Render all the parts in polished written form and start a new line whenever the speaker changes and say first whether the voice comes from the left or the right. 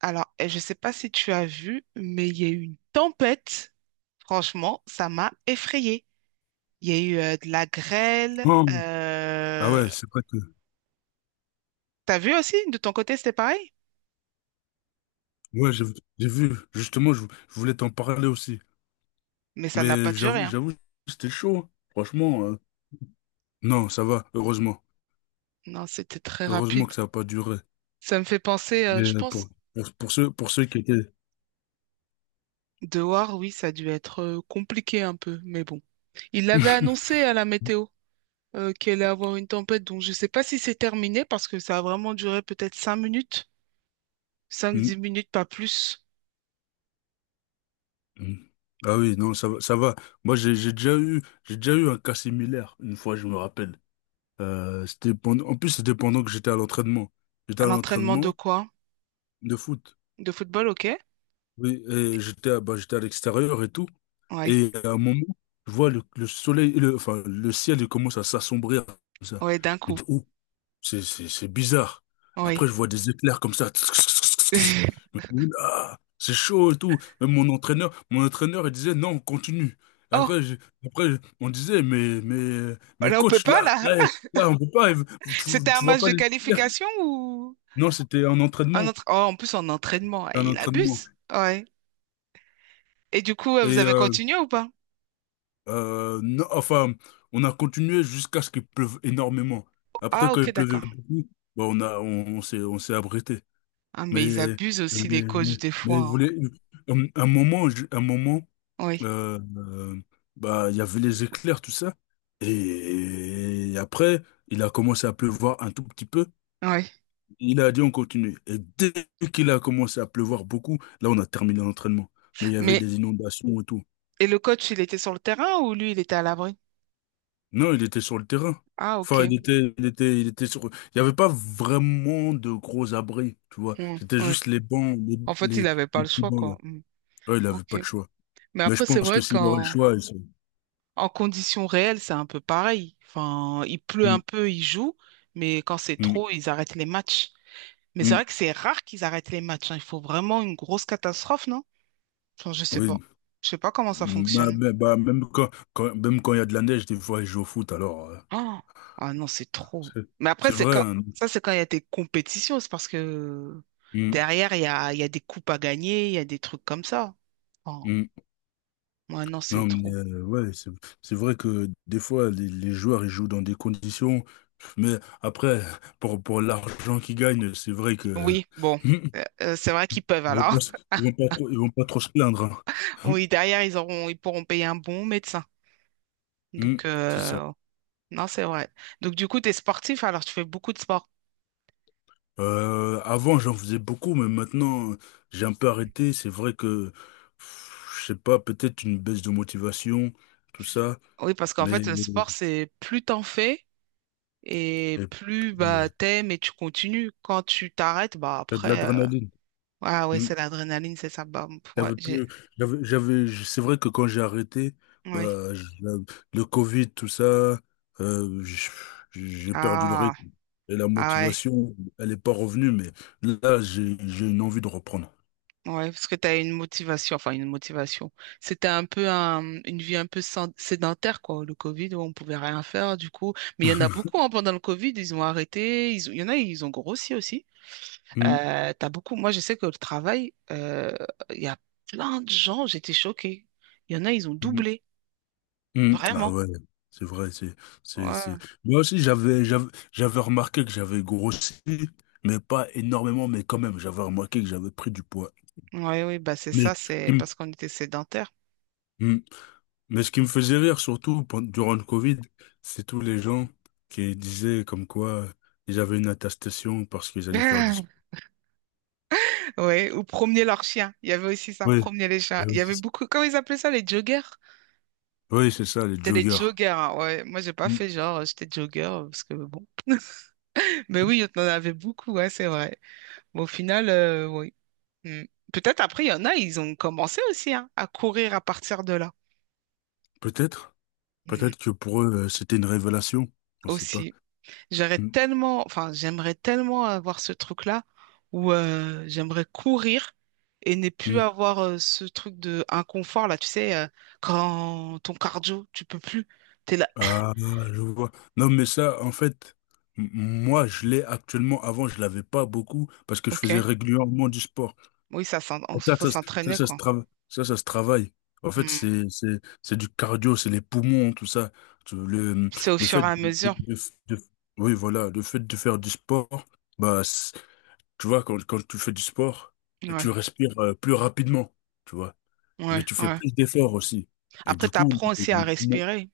right: Alors, je sais pas si tu as vu, mais il y a eu une tempête. Franchement, ça m'a effrayée. Il y a eu de la grêle.
left: Oh, ah ouais, c'est vrai que.
right: T'as vu aussi, de ton côté, c'était pareil?
left: Ouais, j'ai vu. Justement, je voulais t'en parler aussi.
right: Mais ça n'a
left: Mais
right: pas duré, hein.
left: j'avoue, c'était chaud, hein. Franchement, non, ça va. Heureusement.
right: Non, c'était très
left: Heureusement
right: rapide.
left: que ça n'a pas duré.
right: Ça me fait penser,
left: Mais
right: je pense,
left: pour pour ceux qui étaient.
right: dehors, oui, ça a dû être compliqué un peu, mais bon. Il l'avait annoncé à la météo qu'il allait avoir une tempête, donc je ne sais pas si c'est terminé parce que ça a vraiment duré peut-être 5 minutes, cinq
left: Mm,
right: dix minutes, pas plus,
left: mm. Ah oui, non, ça va, ça va. Moi, j'ai déjà eu un cas similaire, une fois, je me rappelle. C'était pendant, en plus, c'était pendant que j'étais à l'entraînement. J'étais
right: à
left: à
right: l'entraînement de
left: l'entraînement
right: quoi?
left: de foot.
right: De football, ok?
left: Oui, et bah, j'étais à l'extérieur et tout.
right: Oui.
left: Et à un moment, je vois le soleil, enfin, le ciel, il commence à s'assombrir comme ça.
right: Oui, d'un
left: Je me
right: coup.
left: dis, oh, c'est bizarre. Après,
right: Oui.
left: je vois des éclairs comme ça. Je me dis, oula, c'est chaud et tout. Même mon entraîneur, il disait, non, on continue.
right: Oh,
left: Après, je- après, on disait, mais
right: là, on peut
left: coach,
right: pas, là.
left: là, on peut pas,
right: C'était un
left: tu vois
right: match
left: pas
right: de
left: les éclairs.
right: qualification ou
left: Non, c'était
right: un autre? Oh, en plus, en entraînement, eh,
left: un
right: il
left: entraînement.
right: abuse. Ouais. Et du coup, vous
left: Et,
right: avez
left: euh,
right: continué ou pas?
left: Non, enfin, on a continué jusqu'à ce qu'il pleuve énormément. Après,
right: Ah,
left: quand
right: ok,
left: il pleuvait
right: d'accord.
left: beaucoup, bah, on a, on, on s'est abrité.
right: Ah,
left: Mais,
right: mais ils abusent
left: mais,
right: aussi, les
left: mais,
right: coachs, des fois,
left: mais vous
right: hein.
left: voulez, un moment, un moment,
right: Oui.
left: euh, euh, bah, il y avait les éclairs, tout ça. Et après, il a commencé à pleuvoir un tout petit peu.
right: Oui.
left: Il a dit on continue. Et dès qu'il a commencé à pleuvoir beaucoup, là, on a terminé l'entraînement. Mais il y avait
right: Mais,
left: des inondations et tout.
right: et le coach, il était sur le terrain ou lui, il était à l'abri?
left: Non, il était sur le terrain.
right: Ah, ok.
left: Enfin, il était sur. Il n'y avait pas vraiment de gros abris, tu vois.
right: Mm,
left: C'était
right: ouais.
left: juste
right: En fait, il n'avait pas
left: les
right: le
left: petits
right: choix,
left: bancs là.
right: quoi. Mm.
left: Ouais, il avait
right: Ok.
left: pas de choix.
right: Mais
left: Mais je
right: après, c'est
left: pense que
right: vrai
left: s'il aurait le
right: qu'en
left: choix, il serait-
right: en conditions réelles, c'est un peu pareil. Enfin, il pleut un
left: Mm,
right: peu, ils jouent, mais quand c'est
left: mm,
right: trop, ils arrêtent les matchs. Mais c'est
left: mm.
right: vrai que c'est rare qu'ils arrêtent les matchs, hein. Il faut vraiment une grosse catastrophe, non? Enfin, je sais pas.
left: Oui.
right: Je sais pas comment ça
left: Mm. Bah,
right: fonctionne.
left: même quand, même quand il y a de la neige, des fois, il joue au foot. Alors,
right: Ah. Ah non, c'est trop.
left: c'est
right: Mais après,
left: c'est
right: c'est
left: vrai,
right: quand
left: hein.
right: ça, c'est quand il y a des compétitions, c'est parce que
left: Mm,
right: derrière, il y a des coupes à gagner, il y a des trucs comme ça. Oh,
left: mm.
right: ouais, non, c'est
left: Non, mais
right: trop.
left: ouais, c'est vrai que des fois, les joueurs, ils jouent dans des conditions. Mais après, pour l'argent qu'ils gagnent, c'est vrai que
right: Oui, bon. C'est vrai qu'ils peuvent
left: ils vont
right: alors.
left: pas, se- ils vont pas trop, ils vont pas trop se plaindre, hein.
right: Oui, derrière, ils auront, ils pourront payer un bon médecin.
left: Hmm.
right: Donc,
left: C'est ça.
right: non, c'est vrai. Donc, du coup, tu es sportif, alors tu fais beaucoup de sport.
left: Avant, j'en faisais beaucoup, mais maintenant, j'ai un peu arrêté. C'est vrai que, pff, je sais pas, peut-être une baisse de motivation, tout ça,
right: Oui, parce qu'en
left: mais
right: fait, le sport, c'est plus t'en fais et
left: euh,
right: plus bah, t'aimes et tu continues. Quand tu t'arrêtes, bah
left: t'as de
right: après,
left: l'adrénaline.
right: ah ouais,
left: Hmm.
right: c'est l'adrénaline, c'est ça. Bah, ouais,
left: J'avais
right: j'ai...
left: plus, j'avais- c'est vrai que quand j'ai arrêté,
right: Ouais.
left: bah, le Covid, tout ça, euh, j- j'ai perdu le
right: Ah,
left: rythme. Et la
right: ah ouais.
left: motivation, elle n'est pas revenue, mais là, j'ai une envie de reprendre.
right: Ouais, parce que tu as une motivation, enfin une motivation. C'était un peu une vie un peu sédentaire, quoi, le Covid, où on pouvait rien faire, du coup. Mais il y en a beaucoup, hein, pendant le Covid, ils ont arrêté, il y en a, ils ont grossi aussi.
left: Mm,
right: T'as beaucoup. Moi, je sais que le travail, il y a plein de gens, j'étais choquée. Il y en a, ils ont
left: mm,
right: doublé.
left: mm. Ah
right: Vraiment.
left: ouais, c'est vrai, c'est.
right: Ouais.
left: Moi aussi, j'avais remarqué que j'avais grossi, mais pas énormément, mais quand même, j'avais remarqué que j'avais pris du poids.
right: Ouais, oui, bah c'est
left: Mais,
right: ça, c'est
left: mm,
right: parce qu'on était sédentaires.
left: mm. Mais ce qui me faisait rire durant le Covid, c'est tous les gens qui disaient comme quoi ils avaient une attestation parce qu'ils allaient faire du sport.
right: Ouais, ou promener leurs chiens. Il y avait aussi ça,
left: Oui,
right: promener les chiens. Il y avait beaucoup. Comment ils appelaient ça, les joggers?
left: oui, c'est ça, les
right: C'était les
left: joggers.
right: joggers, hein, ouais. Moi, j'ai pas
left: Mm.
right: fait genre, j'étais jogger, parce que bon. Mais oui, on en avait beaucoup, ouais, c'est vrai. Mais au final, oui. Mm. Peut-être après, il y en a, ils ont commencé aussi hein, à courir à partir de là.
left: Peut-être,
right: Mm.
left: peut-être que pour eux, c'était une révélation. On ne sait pas.
right: Aussi. J'aurais
left: Mm.
right: tellement, enfin, j'aimerais tellement avoir ce truc-là où j'aimerais courir et ne plus
left: Mm.
right: avoir ce truc de inconfort là, tu sais, quand ton cardio, tu peux plus, t'es là.
left: Ah, je vois. Non, mais ça, en fait, moi, je l'ai actuellement. Avant, je l'avais pas beaucoup parce que je
right: Ok,
left: faisais régulièrement du sport.
right: oui, ça, faut
left: Ça,
right: s'entraîner
left: ça se
right: quoi.
left: trava- ça se travaille. En fait,
right: Hmm.
left: c'est du cardio, c'est les poumons, tout ça. Tu- Le,
right: C'est au
left: le
right: fur
left: fait
right: et à
left: de,
right: mesure.
left: de- de- oui, voilà, le fait de faire du sport, bah, c'est- tu vois, quand, quand tu fais du sport, tu
right: Ouais,
left: respires plus rapidement, tu vois. Mais tu fais
right: ouais.
left: plus d'efforts aussi. Et
right: Après,
left: du coup,
right: t'apprends
left: les-
right: aussi
left: les
right: à
left: poumons-
right: respirer,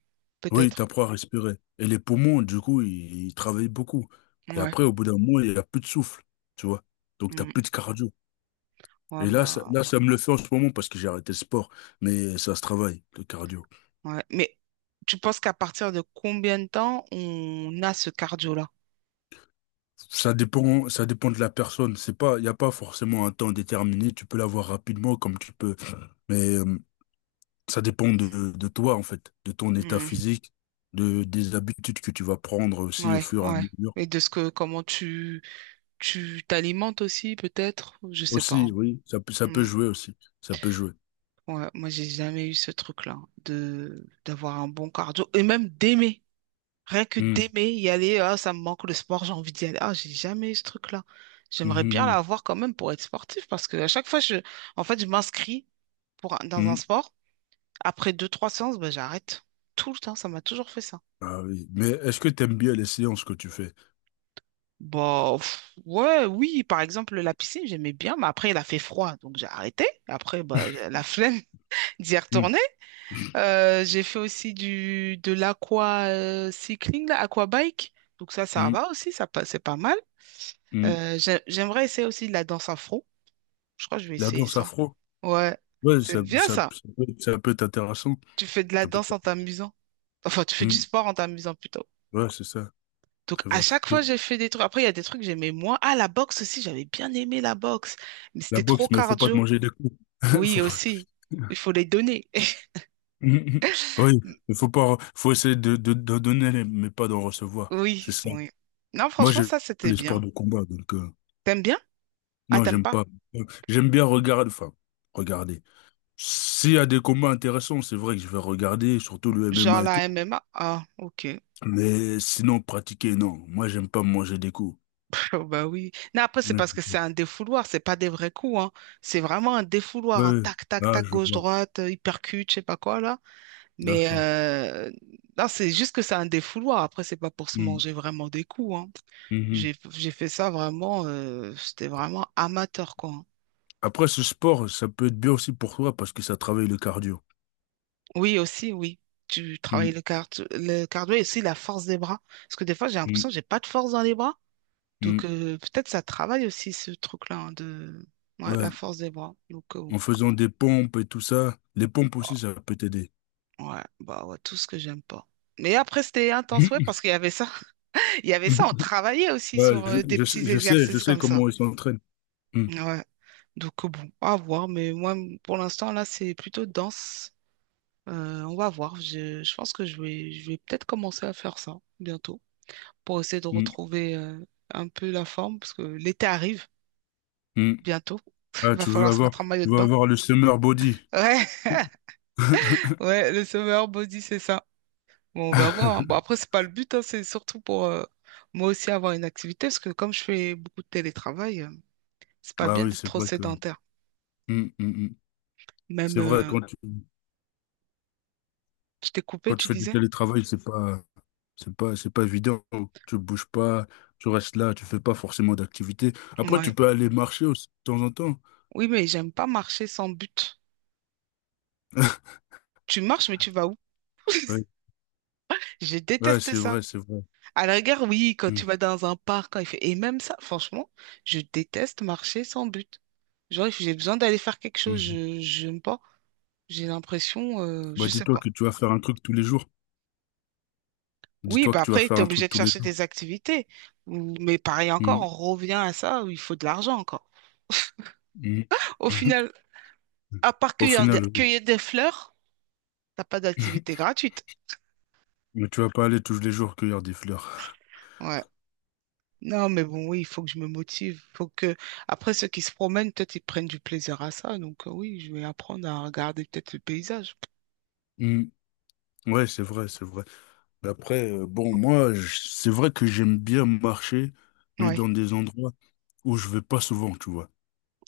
left: oui,
right: peut-être.
left: t'apprends à respirer. Et les poumons, du coup, ils travaillent beaucoup. Et
right: Ouais.
left: après, au bout d'un moment, il n'y a plus de souffle, tu vois. Donc, t'as
right: Hmm.
left: plus de cardio.
right: Ouais,
left: Et
right: bah,
left: là, ça me le fait en ce moment parce que j'ai arrêté le sport, mais ça se travaille, le cardio.
right: ouais. Mais tu penses qu'à partir de combien de temps on a ce cardio-là?
left: Ça dépend de la personne. C'est pas, il n'y a pas forcément un temps déterminé. Tu peux l'avoir rapidement comme tu peux, mais ça dépend de toi, en fait, de ton état
right: Hmm.
left: physique, des habitudes que tu vas prendre aussi au
right: Ouais,
left: fur et à
right: ouais.
left: mesure.
right: Et de ce que, comment tu, tu t'alimentes aussi, peut-être, je sais pas,
left: Aussi,
right: hein.
left: oui, ça, ça peut
right: Hmm.
left: jouer aussi. Ça peut jouer.
right: Ouais, moi, j'ai jamais eu ce truc-là de d'avoir un bon cardio et même d'aimer. Rien que
left: Hmm.
right: d'aimer y aller, ah, ça me manque le sport, j'ai envie d'y aller. Ah, j'ai jamais eu ce truc-là. J'aimerais bien
left: hmm,
right: l'avoir quand même pour être sportif parce que à chaque fois, je, en fait, je m'inscris pour
left: hmm,
right: dans
left: hmm.
right: un
left: hmm.
right: sport. Après deux, trois séances, ben, j'arrête. Tout le temps, ça m'a toujours fait ça.
left: Ah oui. Mais est-ce que tu aimes bien les séances que tu fais?
right: Bah, pff, ouais, oui, par exemple, la piscine, j'aimais bien, mais après, il a fait froid, donc j'ai arrêté. Après, bah, j'ai la flemme d'y
left: Hmm,
right: retourner. J'ai fait aussi du, de l'aqua cycling, là, aquabike. Donc ça
left: hmm,
right: va aussi, ça, c'est pas mal.
left: hmm.
right: J'aimerais essayer aussi de la danse afro. Je crois que je vais
left: La
right: essayer
left: danse
right: ça.
left: afro?
right: Ouais,
left: Ouais,
right: c'est bien ça.
left: ça peut être intéressant.
right: Tu fais de la
left: Ça peut
right: danse en
left: être-
right: t'amusant. Enfin, tu fais du
left: Hmm.
right: sport en t'amusant plutôt.
left: Ouais, c'est ça,
right: Donc,
left: c'est
right: à
left: vrai.
right: chaque fois, j'ai fait des trucs. Après, il y a des trucs que j'aimais moins. Ah, la boxe aussi, j'avais bien aimé la boxe mais
left: La
right: c'était trop
left: boxe, mais il faut pas te
right: cardio.
left: manger des coups. Faut
right: Oui,
left: pas-
right: aussi. Il faut les donner.
left: Hmm, hmm. Oui, il faut pas, faut essayer de donner, les- mais pas d'en recevoir. C'est
right: Oui,
left: ça.
right: oui. Non,
left: Moi,
right: franchement,
left: j'aime
right: ça, c'était
left: les sports
right: bien.
left: de combat, donc
right: T'aimes bien? Ah,
left: non,
right: t'aimes
left: j'aime
right: pas?
left: pas. J'aime bien regarder, enfin, regarder. S'il y a des combats intéressants, c'est vrai que je vais regarder, surtout le
right: Genre
left: MMA et tout.
right: la MMA? Ah, ok.
left: Mais sinon, pratiquer, non. Moi, j'aime pas manger des coups.
right: Oh, bah oui. Non, après, c'est
left: Ouais,
right: parce que c'est un défouloir, c'est pas des vrais coups, hein. C'est vraiment un défouloir, un
left: ouais,
right: tac, tac,
left: ah,
right: tac,
left: je vois.
right: gauche-droite, hypercute, je sais pas quoi, là. Mais
left: D'accord.
right: non, c'est juste que c'est un défouloir. Après, c'est pas pour se
left: Mm.
right: manger vraiment des coups, hein.
left: Mhm.
right: J'ai fait ça vraiment, c'était vraiment amateur, quoi.
left: Après, ce sport, ça peut être bien aussi pour toi parce que ça travaille le cardio.
right: Oui, aussi, oui. Tu travailles
left: Mm,
right: le cardio et aussi la force des bras. Parce que des fois, j'ai
left: mm,
right: l'impression que j'ai pas de force dans les bras. Donc,
left: mm.
right: peut-être ça travaille aussi ce truc-là hein, de ouais, la
left: Ouais,
right: force des bras. Donc,
left: en faisant des pompes et tout ça, les pompes
right: oh,
left: aussi, ça peut t'aider.
right: ouais, bah ouais, tout ce que j'aime pas. Mais après, c'était intense, ouais, parce qu'il y avait ça. Il y avait ça, on travaillait aussi
left: Ouais,
right: sur des
left: je, je sais,
right: petits
left: je sais je
right: exercices
left: sais
right: comme ça.
left: comment ils s'entraînent. Mm,
right: Ouais. Donc, bon, à voir. Mais moi, pour l'instant, là, c'est plutôt danse. On va voir. Je pense que je vais, peut-être commencer à faire ça bientôt. Pour essayer de
left: mm,
right: retrouver un peu la forme, parce que l'été arrive
left: mm.
right: bientôt.
left: Ah,
right: Va falloir se mettre en maillot
left: tu
right: de
left: veux
right: bain.
left: avoir le summer body.
right: Ouais, ouais, le sauveur body, c'est ça. Bon, on va voir, hein. Bon, après, c'est pas le but, hein, c'est surtout pour moi aussi avoir une activité, parce que comme je fais beaucoup de télétravail, c'est pas
left: Ah
right: bien
left: oui,
right: d'être
left: c'est
right: trop
left: vrai que,
right: sédentaire.
left: mm, mm, mm,
right: Même,
left: c'est vrai,
right: je t'ai coupé,
left: quand tu
right: tu
left: fais du
right: disais?
left: télétravail, c'est pas, c'est pas évident. Tu bouges pas, tu restes là, tu fais pas forcément d'activité. Après,
right: Ouais.
left: tu peux aller marcher aussi de temps en temps.
right: Oui, mais j'aime pas marcher sans but. Tu marches, mais tu vas où?
left: Ouais,
right: Je
left: ouais,
right: déteste
left: c'est
right: ça.
left: vrai, c'est vrai.
right: À la gare, oui, quand tu
left: Mm,
right: vas dans un parc, quand il fait... Et même ça, franchement, je déteste marcher sans but. Genre, if j'ai besoin d'aller faire quelque chose,
left: mhm.
right: je j'aime pas. J'ai l'impression,
left: Bah,
right: je sais
left: dis-toi
right: pas.
left: que tu vas faire un truc tous les jours.
right: Oui,
left: Dis-toi
right: bah
left: que tu vas
right: après,
left: faire
right: tu es
left: un
right: obligé
left: truc
right: de
left: tous les
right: chercher
left: jours.
right: des activités. Mais pareil encore,
left: Mm,
right: on revient à ça, où il faut de l'argent encore.
left: mm,
right: Au
left: mhm.
right: final, à part
left: Au final, oui.
right: cueillir des fleurs, t'as pas d'activité gratuite.
left: Mais tu vas pas aller tous les jours cueillir des fleurs.
right: Ouais. Non, mais bon, oui, il faut que je me motive. Faut que, après, ceux qui se promènent, peut-être ils prennent du plaisir à ça. Donc, oui, je vais apprendre à regarder peut-être le paysage.
left: Mm, ouais, c'est vrai, c'est vrai. Mais après, bon, moi, c'est vrai que j'aime bien marcher, mais
right: Ouais.
left: dans des endroits où je vais pas souvent, tu vois.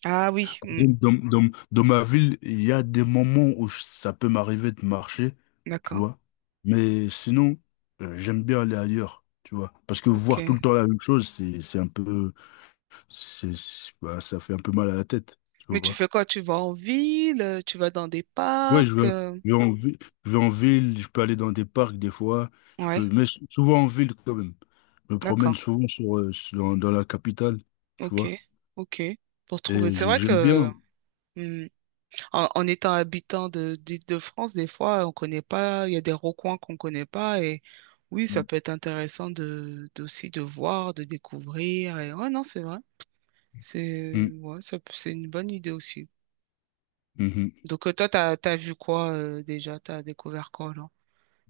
right: Ah oui, mm,
left: Dans ma ville, il y a des moments où ça peut m'arriver de marcher, tu
right: d'accord.
left: vois. Mais sinon, j'aime bien aller ailleurs, tu vois. Parce que voir tout
right: Ok.
left: le temps la même chose, c'est un peu, c'est- bah, ça fait un peu mal à la tête, tu
right: Mais tu
left: vois.
right: fais quoi? Tu vas en ville, tu vas dans des
left: Ouais, je
right: parcs.
left: vais, je vais en ville, je vais en ville, je peux aller dans des parcs des fois, je peux,
right: Ouais,
left: mais souvent en ville quand même. Je me promène
right: d'accord.
left: souvent dans la capitale, tu
right: Ok,
left: vois.
right: ok. Pour trouver.
left: Et
right: C'est vrai
left: j'aime
right: que
left: bien.
right: mm, en étant habitant de d'Île-de-France, des fois, on connaît pas. Il y a des recoins qu'on connaît pas. Et oui, ça peut être intéressant de d'aussi de voir, de découvrir. Et ouais, non, c'est vrai. C'est
left: Mm,
right: ouais, c'est une bonne idée aussi.
left: mhm.
right: Donc toi, t'as vu quoi déjà? T'as découvert quoi?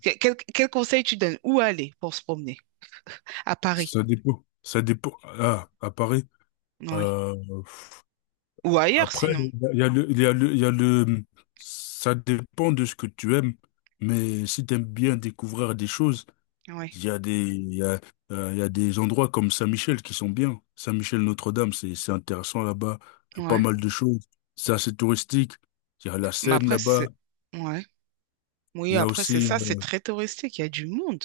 right: Quel conseil tu donnes? Où aller pour se promener? À Paris,
left: Ça dépend. Ça dépend. Ah, à Paris.
right: oui.
left: Euh,
right: Ou ailleurs
left: Après,
right: sinon.
left: il y a le, ça dépend de ce que tu aimes. Mais si tu aimes bien découvrir des choses,
right: Oui,
left: il y a des, il y a, il y a des endroits comme Saint-Michel qui sont bien. Saint-Michel Notre-Dame, c'est intéressant là-bas. Il y a pas
right: ouais.
left: mal de choses. C'est assez touristique. Il y a la
right: Mais
left: Seine
right: après,
left: là-bas.
right: c'est... Ouais. Oui,
left: Il y a
right: après, c'est
left: aussi,
right: ça, c'est très touristique, il y a du monde,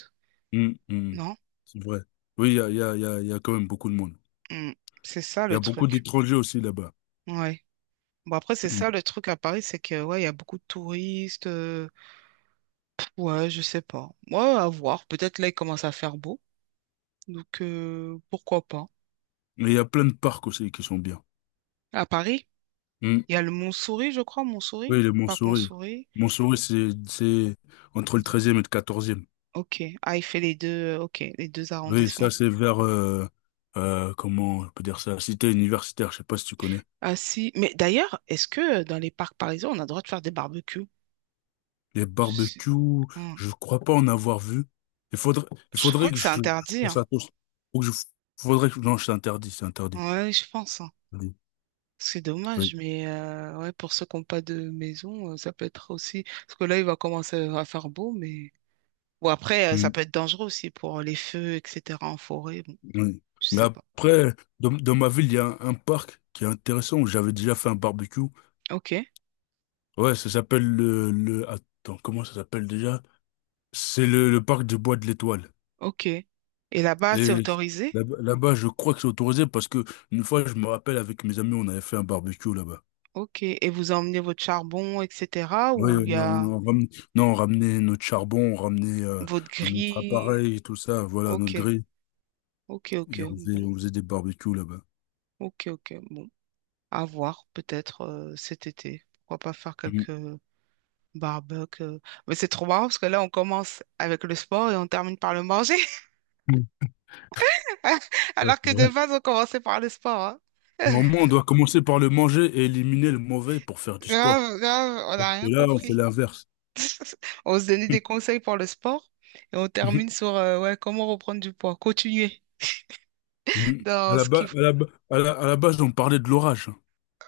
left: hum, hum,
right: non?
left: c'est vrai. Oui, il y a, il y a, il y a, il y a quand même beaucoup de monde.
right: Mm. C'est ça
left: Il y
right: le
left: a beaucoup
right: truc.
left: d'étrangers aussi là-bas.
right: Ouais. Bon, après, c'est
left: Hum.
right: ça le truc à Paris, c'est que, ouais, il y a beaucoup de touristes. Ouais, je sais pas. Ouais, à voir. Peut-être là, il commence à faire beau. Donc, pourquoi pas?
left: Mais il y a plein de parcs aussi qui sont bien.
right: À Paris,
left: Mm.
right: il y a le Montsouris, je crois, Montsouris,
left: Oui, les
right: pas
left: Montsouris.
right: Consouris.
left: Montsouris, c'est entre le
right: D-
left: treizième et le quatorzième.
right: Ok. Ah, il fait les deux, ok, les deux
left: Oui, ça,
right: arrondissements.
left: c'est vers, comment on peut dire ça, cité universitaire, je sais pas si tu connais.
right: Ah si, mais d'ailleurs, est-ce que dans les parcs parisiens, on a le droit de faire des barbecues?
left: Les
right: Si-
left: barbecues,
right: Hmm.
left: je crois pas en avoir vu. Il faudrait, il
right: Je crois
left: faudrait
right: que c'est
left: je
right: interdit,
left: pense
right: hein.
left: à tous. Faut que je, faudrait que, non, c'est interdit, c'est interdit.
right: Ouais, je pense, hein.
left: Oui,
right: C'est
left: oui.
right: dommage, mais ouais, pour ceux qui n'ont pas de maison, ça peut être aussi. Parce que là, il va commencer à faire beau, mais. Ou après, ça
left: Mm,
right: peut être dangereux aussi pour les feux, etc. en forêt. Bon,
left: oui.
right: je
left: Mais
right: sais pas.
left: après, dans ma ville, il y a un parc qui est intéressant où j'avais déjà fait un barbecue.
right: Ok,
left: Ouais, ça s'appelle le... Attends, comment ça s'appelle déjà? C'est le parc du Bois de l'Étoile.
right: ok. Et là-bas, c'est
left: Et
right: autorisé?
left: là là-bas, je crois que c'est autorisé parce que une fois, je me rappelle, avec mes amis, on avait fait un barbecue là-bas.
right: Ok. Et vous emmenez votre charbon, etc.
left: Ouais,
right: Ou il y
left: on,
right: a
left: on, on ramenait, non, on ramenait notre charbon, on ramenait
right: votre
left: notre
right: grille?
left: appareil et tout ça, voilà, notre
right: Ok,
left: grille.
right: ok, ok.
left: Et on faisait des barbecues là-bas.
right: Ok, ok. Bon, à voir peut-être cet été. Pourquoi pas faire
left: Mhm.
right: quelques barbecues. Mais c'est trop marrant parce que là, on commence avec le sport et on termine par le manger.
left: Ouais,
right: Alors
left: c'est
right: que
left: vrai.
right: de base, on commençait par le sport, hein.
left: Normalement, on doit commencer par le manger et éliminer le mauvais pour faire du sport.
right: Grave, grave, on
left: Alors
right: n'a
left: que
right: rien
left: là, on fait
right: compris.
left: l'inverse.
right: On se donnait des conseils pour le sport et on termine sur ouais, comment reprendre du poids. Continuer
left: Mm. À
right: dans
left: la
right: ce
left: base,
right: qui...
left: à la, ba- à la base, on parlait de l'orage.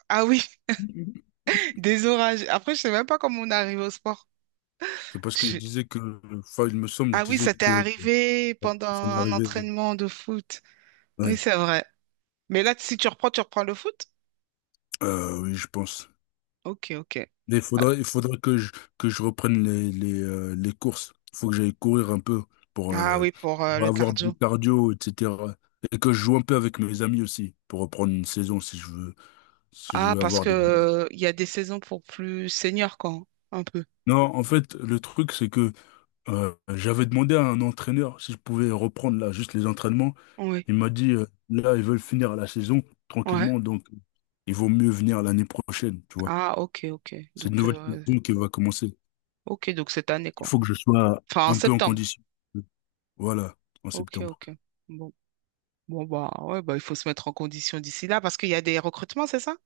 right: Ah oui,
left: Mhm.
right: des orages. Après, je sais même pas comment on est arrivé au sport.
left: C'est parce que je
right: Je-
left: disais que, enfin, il me semble, je
right: Ah oui,
left: disais
right: ça t'est
left: que
right: arrivé pendant
left: ça m'est
right: un
left: arrivé.
right: entraînement de foot. Oui,
left: Ouais.
right: c'est vrai. Mais là, si tu reprends, tu reprends le foot?
left: Oui, je pense.
right: Ok, ok.
left: Mais
right: Ah
left: il faudrait que je reprenne les courses. Il faut que j'aille courir un peu pour,
right: ah
left: euh,
right: oui, pour
left: pour
right: le
left: avoir du
right: cardio.
left: cardio, etc. Et que je joue un peu avec mes amis aussi pour reprendre une saison si je veux, si je
right: Ah,
left: veux
right: parce
left: avoir
right: que
left: des bases.
right: il y a des saisons pour plus seniors, quand, un peu.
left: Non, en fait, le truc, c'est que j'avais demandé à un entraîneur si je pouvais reprendre là juste les entraînements.
right: Oui,
left: Il m'a dit, là, ils veulent finir la saison
right: ouais.
left: tranquillement, donc il vaut mieux venir l'année prochaine, tu vois.
right: Ah, ok, ok.
left: C'est une
right: Donc,
left: nouvelle saison qui va commencer.
right: ok, donc cette année,
left: Il
right: quoi.
left: faut que je sois
right: Enfin, en
left: un peu en
right: septembre.
left: condition. Voilà, en
right: Ok,
left: septembre.
right: ok. Bon, bon, bah, ouais, bah, il faut se mettre en condition d'ici là parce qu'il y a des recrutements, c'est ça?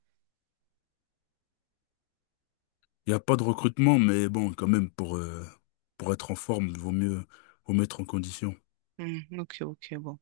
left: Il n'y a pas de recrutement, mais bon, quand même, pour être en forme, vaut mieux être en condition.
right: Hmm, ok, ok, bon.